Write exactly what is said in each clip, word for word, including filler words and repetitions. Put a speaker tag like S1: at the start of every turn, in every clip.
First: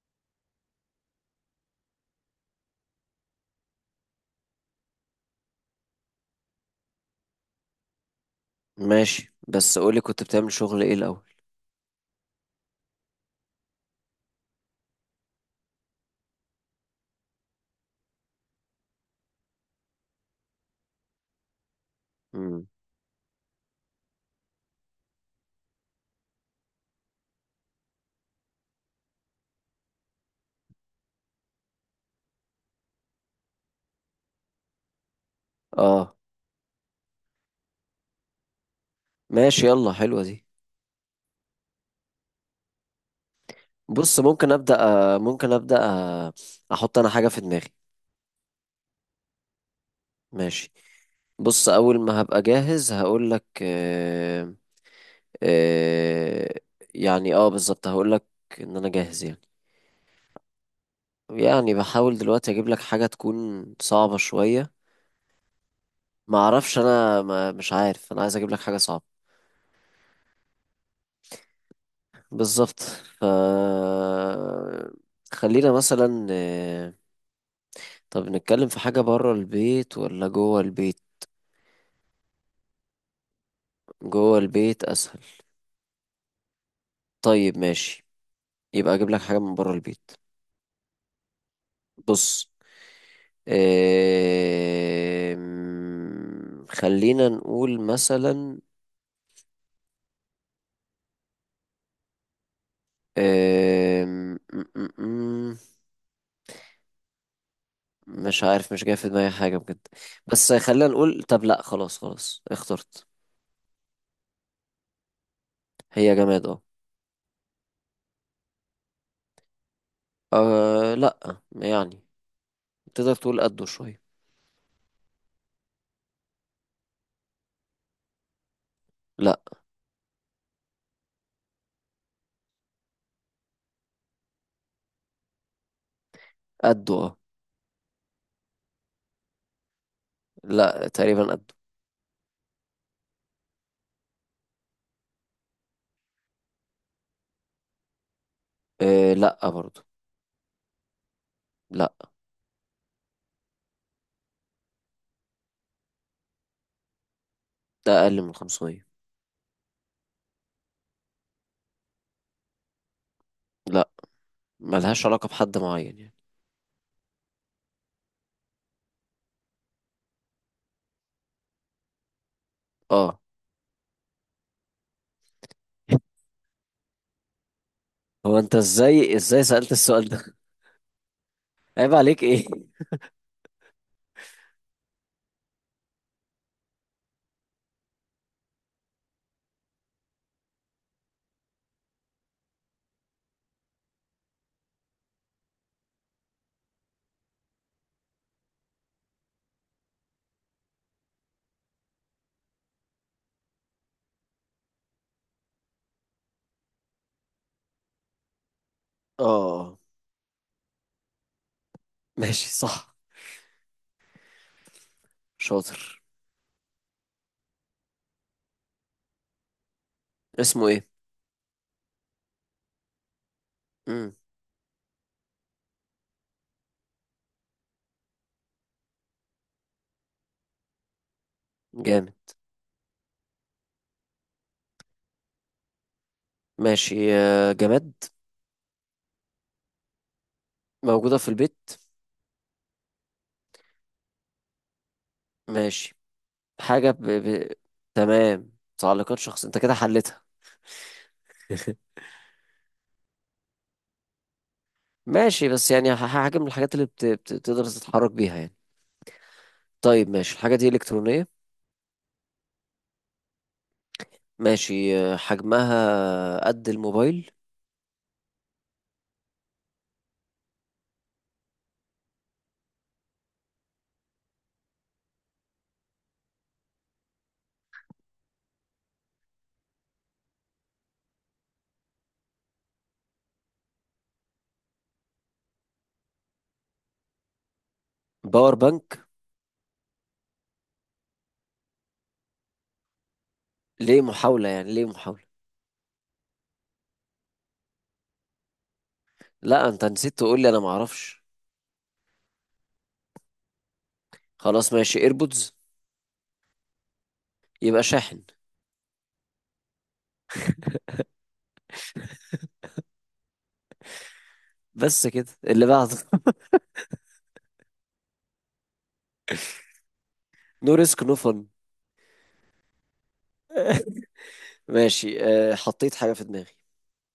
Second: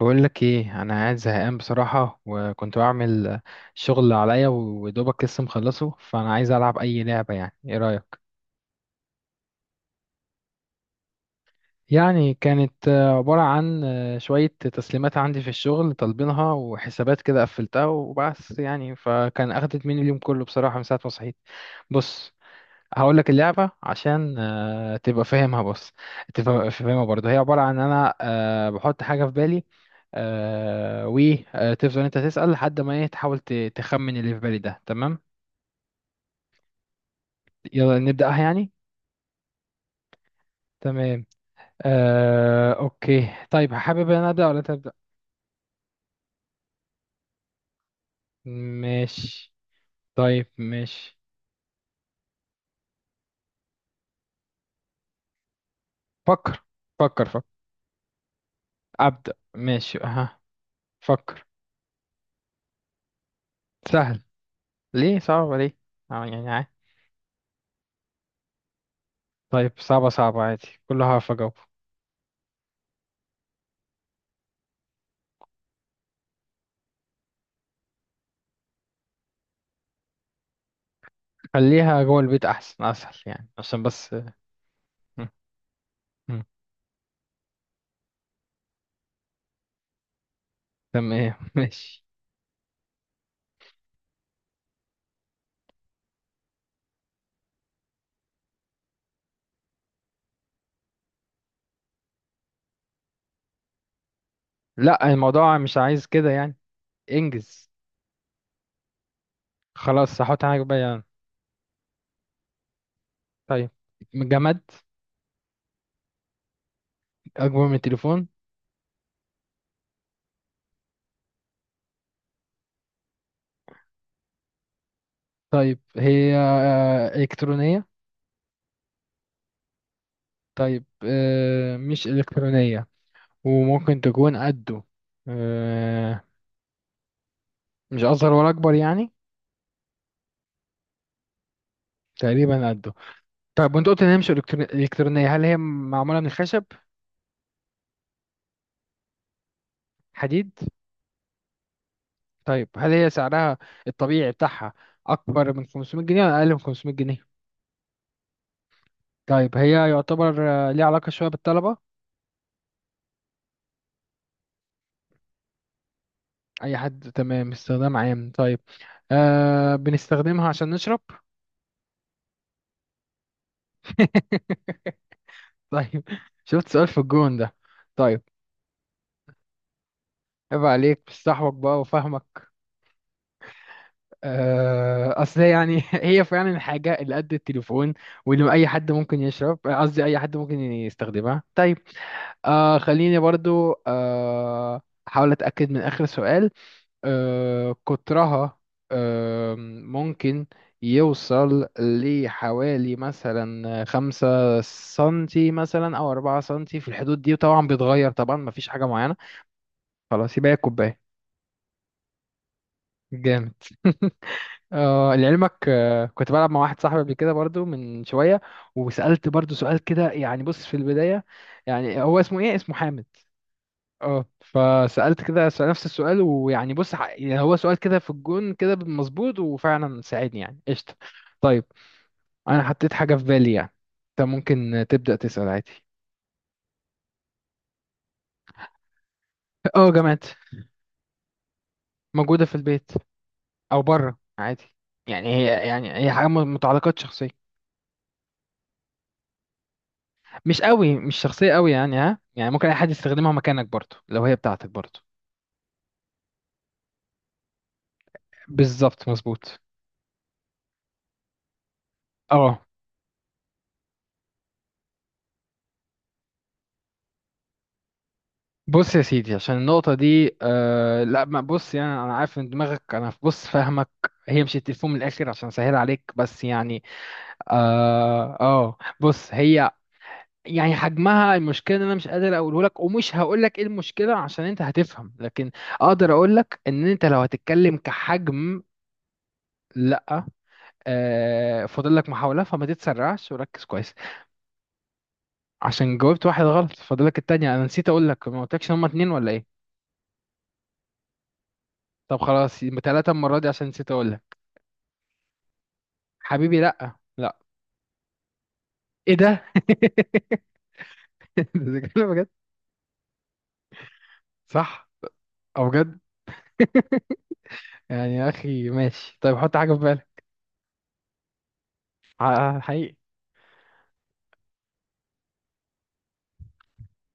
S1: بقول لك ايه، انا قاعد زهقان بصراحه وكنت بعمل شغل عليا ودوبك لسه مخلصه، فانا عايز العب اي لعبه. يعني ايه رايك؟
S2: ماشي، بس قولي كنت بتعمل شغل ايه الاول؟
S1: يعني كانت آه، عباره عن آه، شويه تسليمات عندي في الشغل طالبينها وحسابات كده قفلتها وبس يعني، فكان اخدت مني اليوم كله بصراحه من ساعه ما صحيت. بص،
S2: امم.
S1: هقول لك اللعبة عشان آه، تبقى فاهمها. بص تبقى فاهمها برضه. هي عبارة عن أنا آه، بحط حاجة في بالي، آه، وتفضل أنت تسأل لحد ما إيه، تحاول ت- تخمن اللي في بالي ده. تمام،
S2: اه.
S1: يلا نبدأها يعني.
S2: ماشي، يلا حلوة دي.
S1: تمام، آه، أوكي. طيب حابب
S2: بص
S1: أنا أبدأ
S2: ممكن
S1: ولا أنت
S2: ابدا.
S1: تبدأ؟
S2: آه، ممكن ابدا آه، احط انا حاجة في دماغي.
S1: ماشي، طيب
S2: ماشي.
S1: ماشي.
S2: بص اول ما هبقى جاهز هقول لك. آه آه
S1: فكر فكر
S2: يعني
S1: فكر.
S2: اه بالظبط هقول لك ان انا جاهز
S1: أبدأ
S2: يعني.
S1: ماشي أها. فكر.
S2: يعني بحاول دلوقتي اجيب لك حاجة تكون صعبة
S1: سهل.
S2: شوية.
S1: ليه صعب ليه؟ آه،
S2: ما
S1: يعني عادي.
S2: اعرفش، انا ما مش عارف، انا عايز اجيب لك حاجة صعبة.
S1: طيب، صعبة صعبة عادي، كلها هعرف أجاوب.
S2: بالظبط. ف خلينا مثلا، آه، طب نتكلم في حاجة برا البيت ولا جوه البيت؟
S1: خليها جوه البيت احسن، اسهل يعني عشان بس
S2: جوه البيت أسهل.
S1: م- م.
S2: طيب ماشي، يبقى أجيب لك حاجة من برا البيت.
S1: تمام ماشي.
S2: بص، آم، خلينا نقول مثلا. آم، م- م-
S1: لا،
S2: م-
S1: الموضوع مش عايز كده يعني. انجز.
S2: مش عارف مش جاي في دماغي حاجة بجد.
S1: خلاص هحط
S2: بس
S1: حاجه بقى
S2: خلينا
S1: يعني.
S2: نقول، طب لأ خلاص خلاص اخترت.
S1: طيب، جماد.
S2: هي جماد اه.
S1: اكبر من التليفون.
S2: آه، لأ يعني تقدر تقول قده شوية.
S1: طيب هي آه، الكترونيه؟
S2: لأ.
S1: طيب آه، مش الكترونيه وممكن تكون قده. آه،
S2: قده اه.
S1: مش اصغر ولا اكبر يعني.
S2: لأ تقريبا قده.
S1: تقريبا قده. طيب، وانت قلت ان هي مش إلكترو- الكترونيه، هل هي معموله من خشب؟
S2: آه، لأ برضه.
S1: حديد؟
S2: لأ،
S1: طيب، هل هي سعرها الطبيعي بتاعها أكبر من خمسمية جنيه ولا أقل من خمسمية جنيه؟
S2: ده اقل من خمسمية.
S1: طيب، هي يعتبر آه، ليها علاقة شوية بالطلبة؟
S2: لا، ملهاش علاقة بحد معين يعني.
S1: أي حد، تمام، استخدام عام. طيب، آه بنستخدمها عشان نشرب.
S2: اه.
S1: طيب. شفت سؤال في الجون ده؟ طيب.
S2: هو انت ازاي ازاي سألت السؤال ده؟
S1: عيب عليك، بستحوك بقى
S2: عيب عليك ايه؟
S1: وفاهمك. آه أصل هي يعني هي فعلا الحاجة اللي قد التليفون واللي أي حد ممكن يشرب، قصدي أي حد ممكن يستخدمها. طيب، آه خليني برضو آه احاول اتاكد من اخر سؤال. آه، قطرها آه ممكن يوصل لحوالي مثلا خمسة سنتي مثلا او أربعة سنتي، في الحدود دي، وطبعا بيتغير طبعا، مفيش حاجة معينة.
S2: اه.
S1: خلاص يبقى هي كوباية.
S2: ماشي صح.
S1: جامد. آه لعلمك،
S2: شاطر.
S1: آه كنت بلعب مع واحد صاحبي قبل كده برضو من شوية، وسألت برضو سؤال كده يعني. بص
S2: اسمه
S1: في
S2: ايه؟
S1: البداية يعني، هو اسمه ايه؟ اسمه حامد.
S2: امم.
S1: اه. فسألت كده، سأل نفس السؤال، ويعني بص ح- يعني هو سؤال كده في الجون كده مظبوط وفعلا ساعدني يعني، قشطة. طيب،
S2: جامد.
S1: أنا حطيت حاجة في بالي يعني، أنت ممكن تبدأ تسأل عادي.
S2: ماشي، آه، جماد.
S1: اه، جامعة.
S2: موجودة في البيت.
S1: موجودة في البيت أو بره عادي. يعني هي يعني
S2: ماشي،
S1: هي حاجة م-
S2: حاجة
S1: متعلقات
S2: ب...
S1: شخصية.
S2: ب... تمام، تعليقات شخص، انت كده حلتها.
S1: مش قوي، مش شخصية قوي يعني، ها يعني ممكن أي حد يستخدمها مكانك برضه، لو هي بتاعتك برضه.
S2: ماشي، بس يعني ح- حاجة من الحاجات اللي بت... بت... تقدر تتحرك بيها يعني.
S1: بالظبط مظبوط.
S2: طيب ماشي، الحاجة دي إلكترونية.
S1: اه
S2: ماشي، آه، حجمها قد الموبايل.
S1: بص يا سيدي، عشان النقطة دي آه، لا ما بص يعني، أنا عارف إن دماغك، أنا بص فاهمك. هي مش التليفون، من الآخر عشان سهل عليك بس يعني. آه, آه بص هي يعني حجمها، المشكلة إن أنا مش قادر أقوله لك، ومش هقول لك إيه المشكلة عشان أنت هتفهم، لكن أقدر أقول لك إن أنت لو هتتكلم
S2: باور
S1: كحجم.
S2: بانك.
S1: لا. آه، فاضل لك محاولة فما تتسرعش وركز كويس.
S2: ليه محاولة يعني ليه محاولة؟
S1: عشان جاوبت واحد غلط، فاضل لك التانية. أنا نسيت أقول لك، ما قلتلكش إن هما اتنين ولا إيه.
S2: لا انت نسيت تقول لي، انا معرفش.
S1: طب خلاص، يبقى تلاتة المرة دي عشان نسيت أقول لك.
S2: خلاص ماشي، ايربودز.
S1: حبيبي لا. لا.
S2: يبقى شاحن.
S1: ايه ده؟ ده كلام بجد؟ صح.
S2: بس كده اللي
S1: او
S2: بعده.
S1: بجد. يعني يا اخي ماشي، طيب حط حاجه في بالك.
S2: نو ريسك نو فن.
S1: ع- حقيقي.
S2: ماشي، أه حطيت حاجة في دماغي.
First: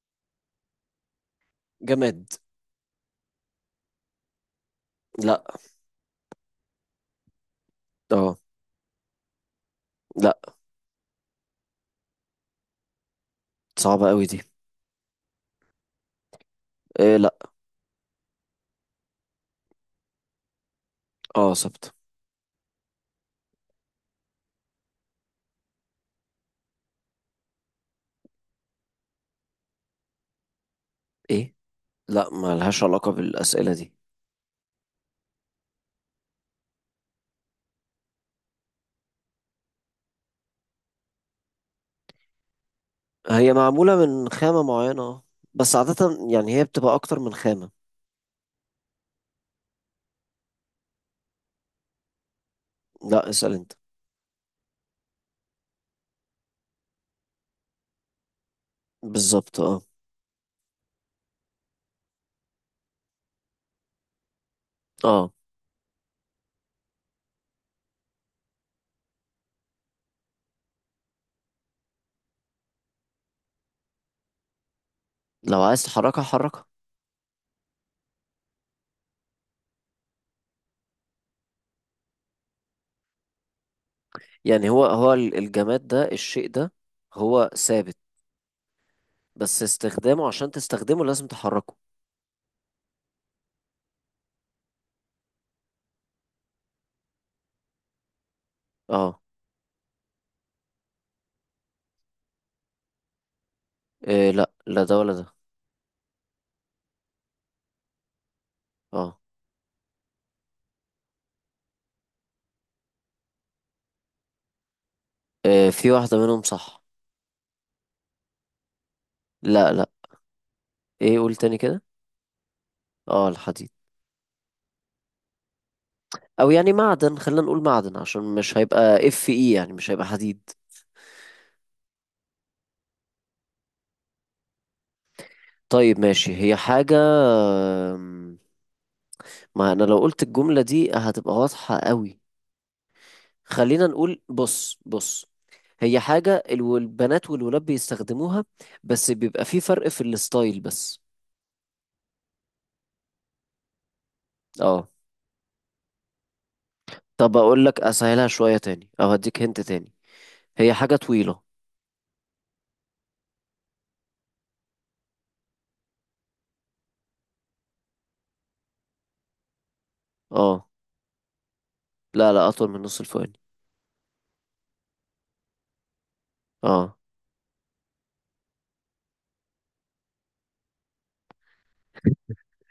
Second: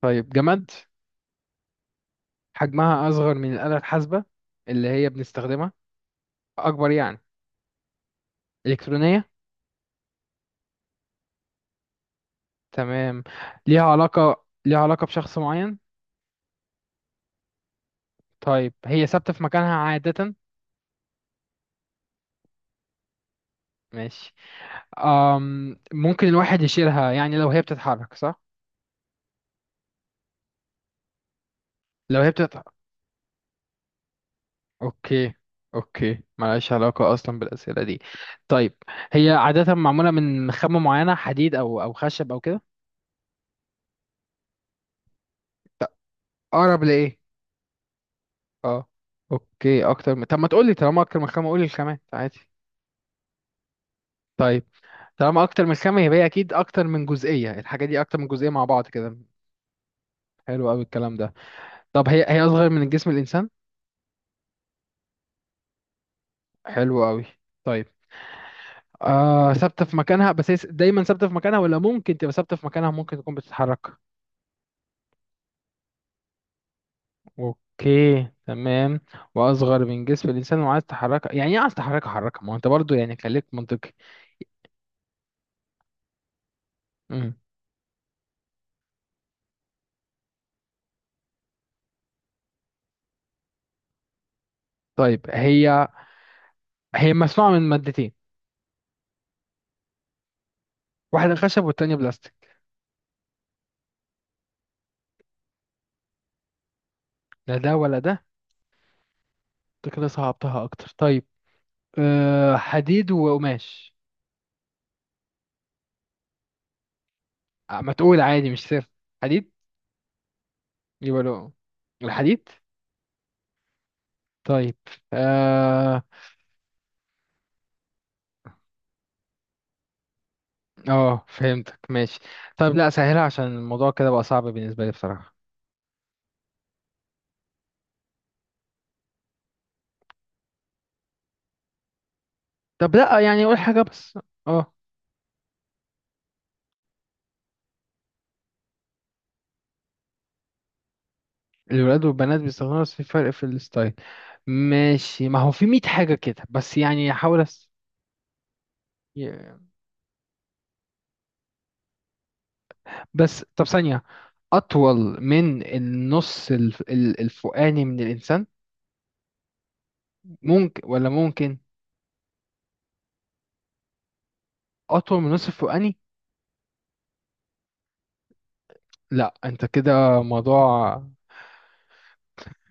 S1: طيب، جماد.
S2: جماد.
S1: حجمها اصغر من الاله الحاسبه اللي هي
S2: لا.
S1: بنستخدمها؟ اكبر يعني؟
S2: اه.
S1: الكترونيه؟
S2: لا.
S1: تمام. ليها
S2: صعبة قوي دي.
S1: علاقه، ليها علاقه بشخص معين؟
S2: إيه، لا.
S1: طيب، هي ثابته في مكانها عاده؟
S2: اه صبت.
S1: ماشي. أم... ممكن الواحد يشيلها يعني، لو هي بتتحرك صح؟
S2: ايه،
S1: لو
S2: لا
S1: هي
S2: ما
S1: بتتحرك.
S2: لهاش علاقة بالأسئلة دي.
S1: اوكي. اوكي ملهاش علاقة اصلا بالأسئلة دي. طيب، هي عادة معمولة من خامة معينة، حديد او او خشب او كده؟
S2: هي معمولة من خامة معينة اه. بس عادة يعني هي
S1: اقرب
S2: بتبقى
S1: لايه؟
S2: اكتر من خامة.
S1: اه، اوكي، اكتر من، طب ما تقولي طالما اكتر من خامة قولي الخامات عادي.
S2: لا اسأل انت.
S1: طيب، طالما اكتر من خامة، يبقى هي اكيد اكتر من جزئية، الحاجة دي اكتر من جزئية مع بعض كده.
S2: بالظبط اه.
S1: حلو قوي الكلام ده. طب، هي هي اصغر من جسم الانسان؟
S2: اه.
S1: حلو قوي. طيب آه، ثابتة في مكانها بس، هي س- دايما ثابتة في مكانها، ولا ممكن تبقى ثابتة في مكانها، ممكن تكون بتتحرك؟
S2: لو عايز تحركها حركها.
S1: اوكي تمام. واصغر من جسم الانسان، وعايز تحركها؟ يعني ايه عايز تحركها حركها، ما هو انت برضو يعني خليك منطقي.
S2: يعني هو هو ال- الجماد ده، الشيء ده
S1: امم
S2: هو ثابت، بس استخدامه عشان تستخدمه لازم تحركه.
S1: طيب، هي هي مصنوعه من مادتين،
S2: اه.
S1: واحده خشب والتانيه بلاستيك؟
S2: إيه، لا لا ده ولا ده.
S1: لا ده ولا ده؟
S2: اه.
S1: انت كده صعبتها اكتر. طيب أه، حديد وقماش؟
S2: إيه، في واحدة منهم صح.
S1: أه، ما تقول عادي، مش سر. حديد؟
S2: لا، لا. ايه،
S1: يبقى
S2: قول
S1: له.
S2: تاني كده.
S1: الحديد.
S2: اه الحديد.
S1: طيب. اه.
S2: او يعني معدن، خلينا نقول معدن عشان مش هيبقى اف اي، يعني مش هيبقى حديد.
S1: اه فهمتك، ماشي. طيب لا سهلها، عشان الموضوع كده بقى صعب بالنسبه لي بصراحه.
S2: طيب ماشي، هي حاجة. أم، ما انا لو قلت الجملة دي هتبقى واضحة قوي.
S1: طب لا يعني قول حاجه
S2: خلينا
S1: بس.
S2: نقول
S1: اه.
S2: بص بص، هي حاجة الو- البنات والولاد بيستخدموها، بس بيبقى في فرق في الستايل بس.
S1: الولاد والبنات بيستخدموها بس في فرق في الستايل؟
S2: اه.
S1: ماشي، ما هو في ميت حاجة كده، بس يعني
S2: طب
S1: احاول
S2: اقول
S1: أس...
S2: لك اسهلها شوية تاني او هديك هنت
S1: ي-
S2: تاني. هي حاجة طويلة.
S1: بس طب ثانية. أطول من النص الف... ال- الفوقاني من الإنسان،
S2: اه
S1: ممكن ولا ممكن؟
S2: لا لا، اطول من نص الفواني.
S1: أطول من النص الفوقاني؟
S2: اه.
S1: لا أنت كده موضوع،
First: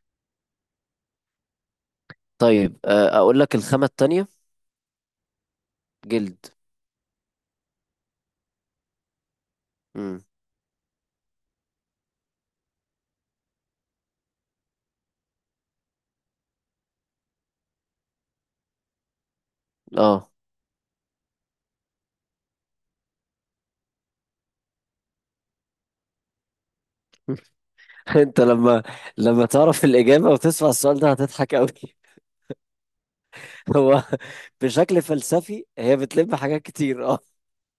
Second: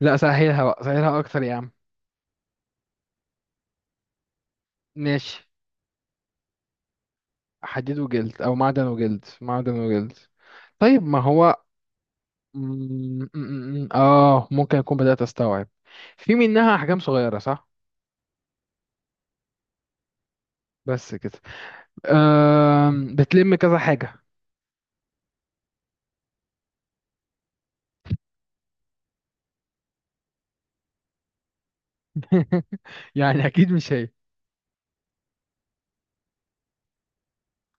S1: لا سهلها بقى، سهلها أكتر يا عم.
S2: طيب آه، اقول لك الخامة التانية.
S1: ماشي.
S2: جلد.
S1: حديد وجلد أو معدن وجلد، معدن وجلد.
S2: امم.
S1: طيب ما هو. م- م- م- م- آه ممكن أكون بدأت أستوعب. في منها أحجام صغيرة صح؟
S2: اه.
S1: بس كده. أم، بتلم كذا حاجة.
S2: انت لما لما تعرف الإجابة وتسمع السؤال ده هتضحك قوي.
S1: يعني أكيد مش
S2: هو
S1: هي.
S2: بشكل فلسفي هي بتلم حاجات كتير اه.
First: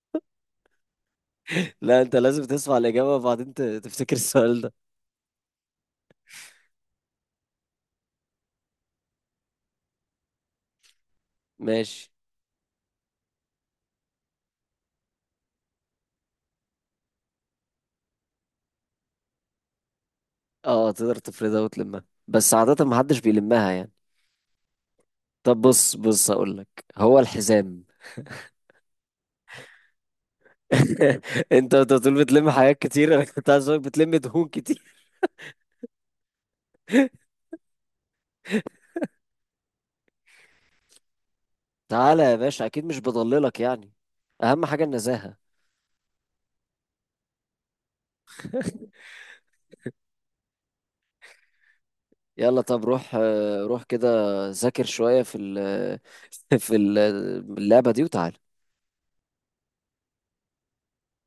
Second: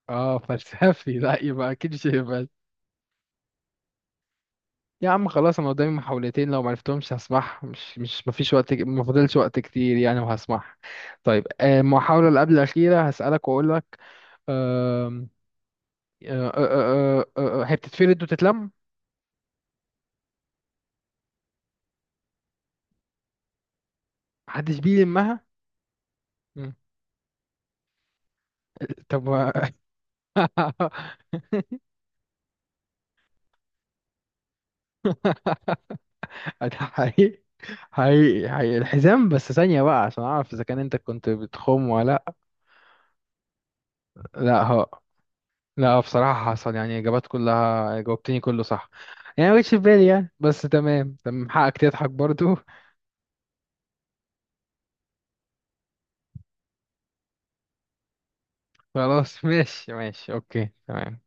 S1: اه فلسفي. لا يبقى أكيد
S2: لا،
S1: مش
S2: انت
S1: هي
S2: لازم
S1: بس.
S2: تسمع الإجابة وبعدين ت- تفتكر السؤال ده.
S1: يا عم خلاص، أنا قدامي محاولتين، لو معرفتهمش هسمعها، مش مش مفيش وقت، ما فاضلش وقت كتير يعني، وهسمعها. طيب آه،
S2: ماشي.
S1: المحاولة اللي قبل الأخيرة هسألك وأقول لك. أم، آه، آه، آه، آه، آه، آه، هي بتتفرد وتتلم؟
S2: اه تقدر تفردها وتلمها، بس عادة محدش بيلمها يعني.
S1: محدش بيلمها.
S2: طب بص بص، هقولك
S1: مم.
S2: هو الحزام.
S1: طب و-
S2: انت انت بتقول بتلم حاجات كتير، انا كنت عايز اقولك بتلم دهون كتير.
S1: ده حقيقي، حقيقي حقيقي. الحزام؟ بس ثانية بقى عشان أعرف إذا كان أنت كنت بتخم ولا
S2: تعالى
S1: لأ.
S2: يا باشا، اكيد مش بضللك يعني،
S1: لأ،
S2: اهم حاجة
S1: ها.
S2: النزاهة.
S1: لأ بصراحة حصل، يعني إجابات كلها جاوبتني كله صح، يعني ما جتش في بالي يعني، بس تمام تمام، حقك تضحك برضو.
S2: يلا طب روح آه، روح كده ذاكر شوية في ال في ال- اللعبة دي وتعالى
S1: خلاص ماشي ماشي، أوكي تمام.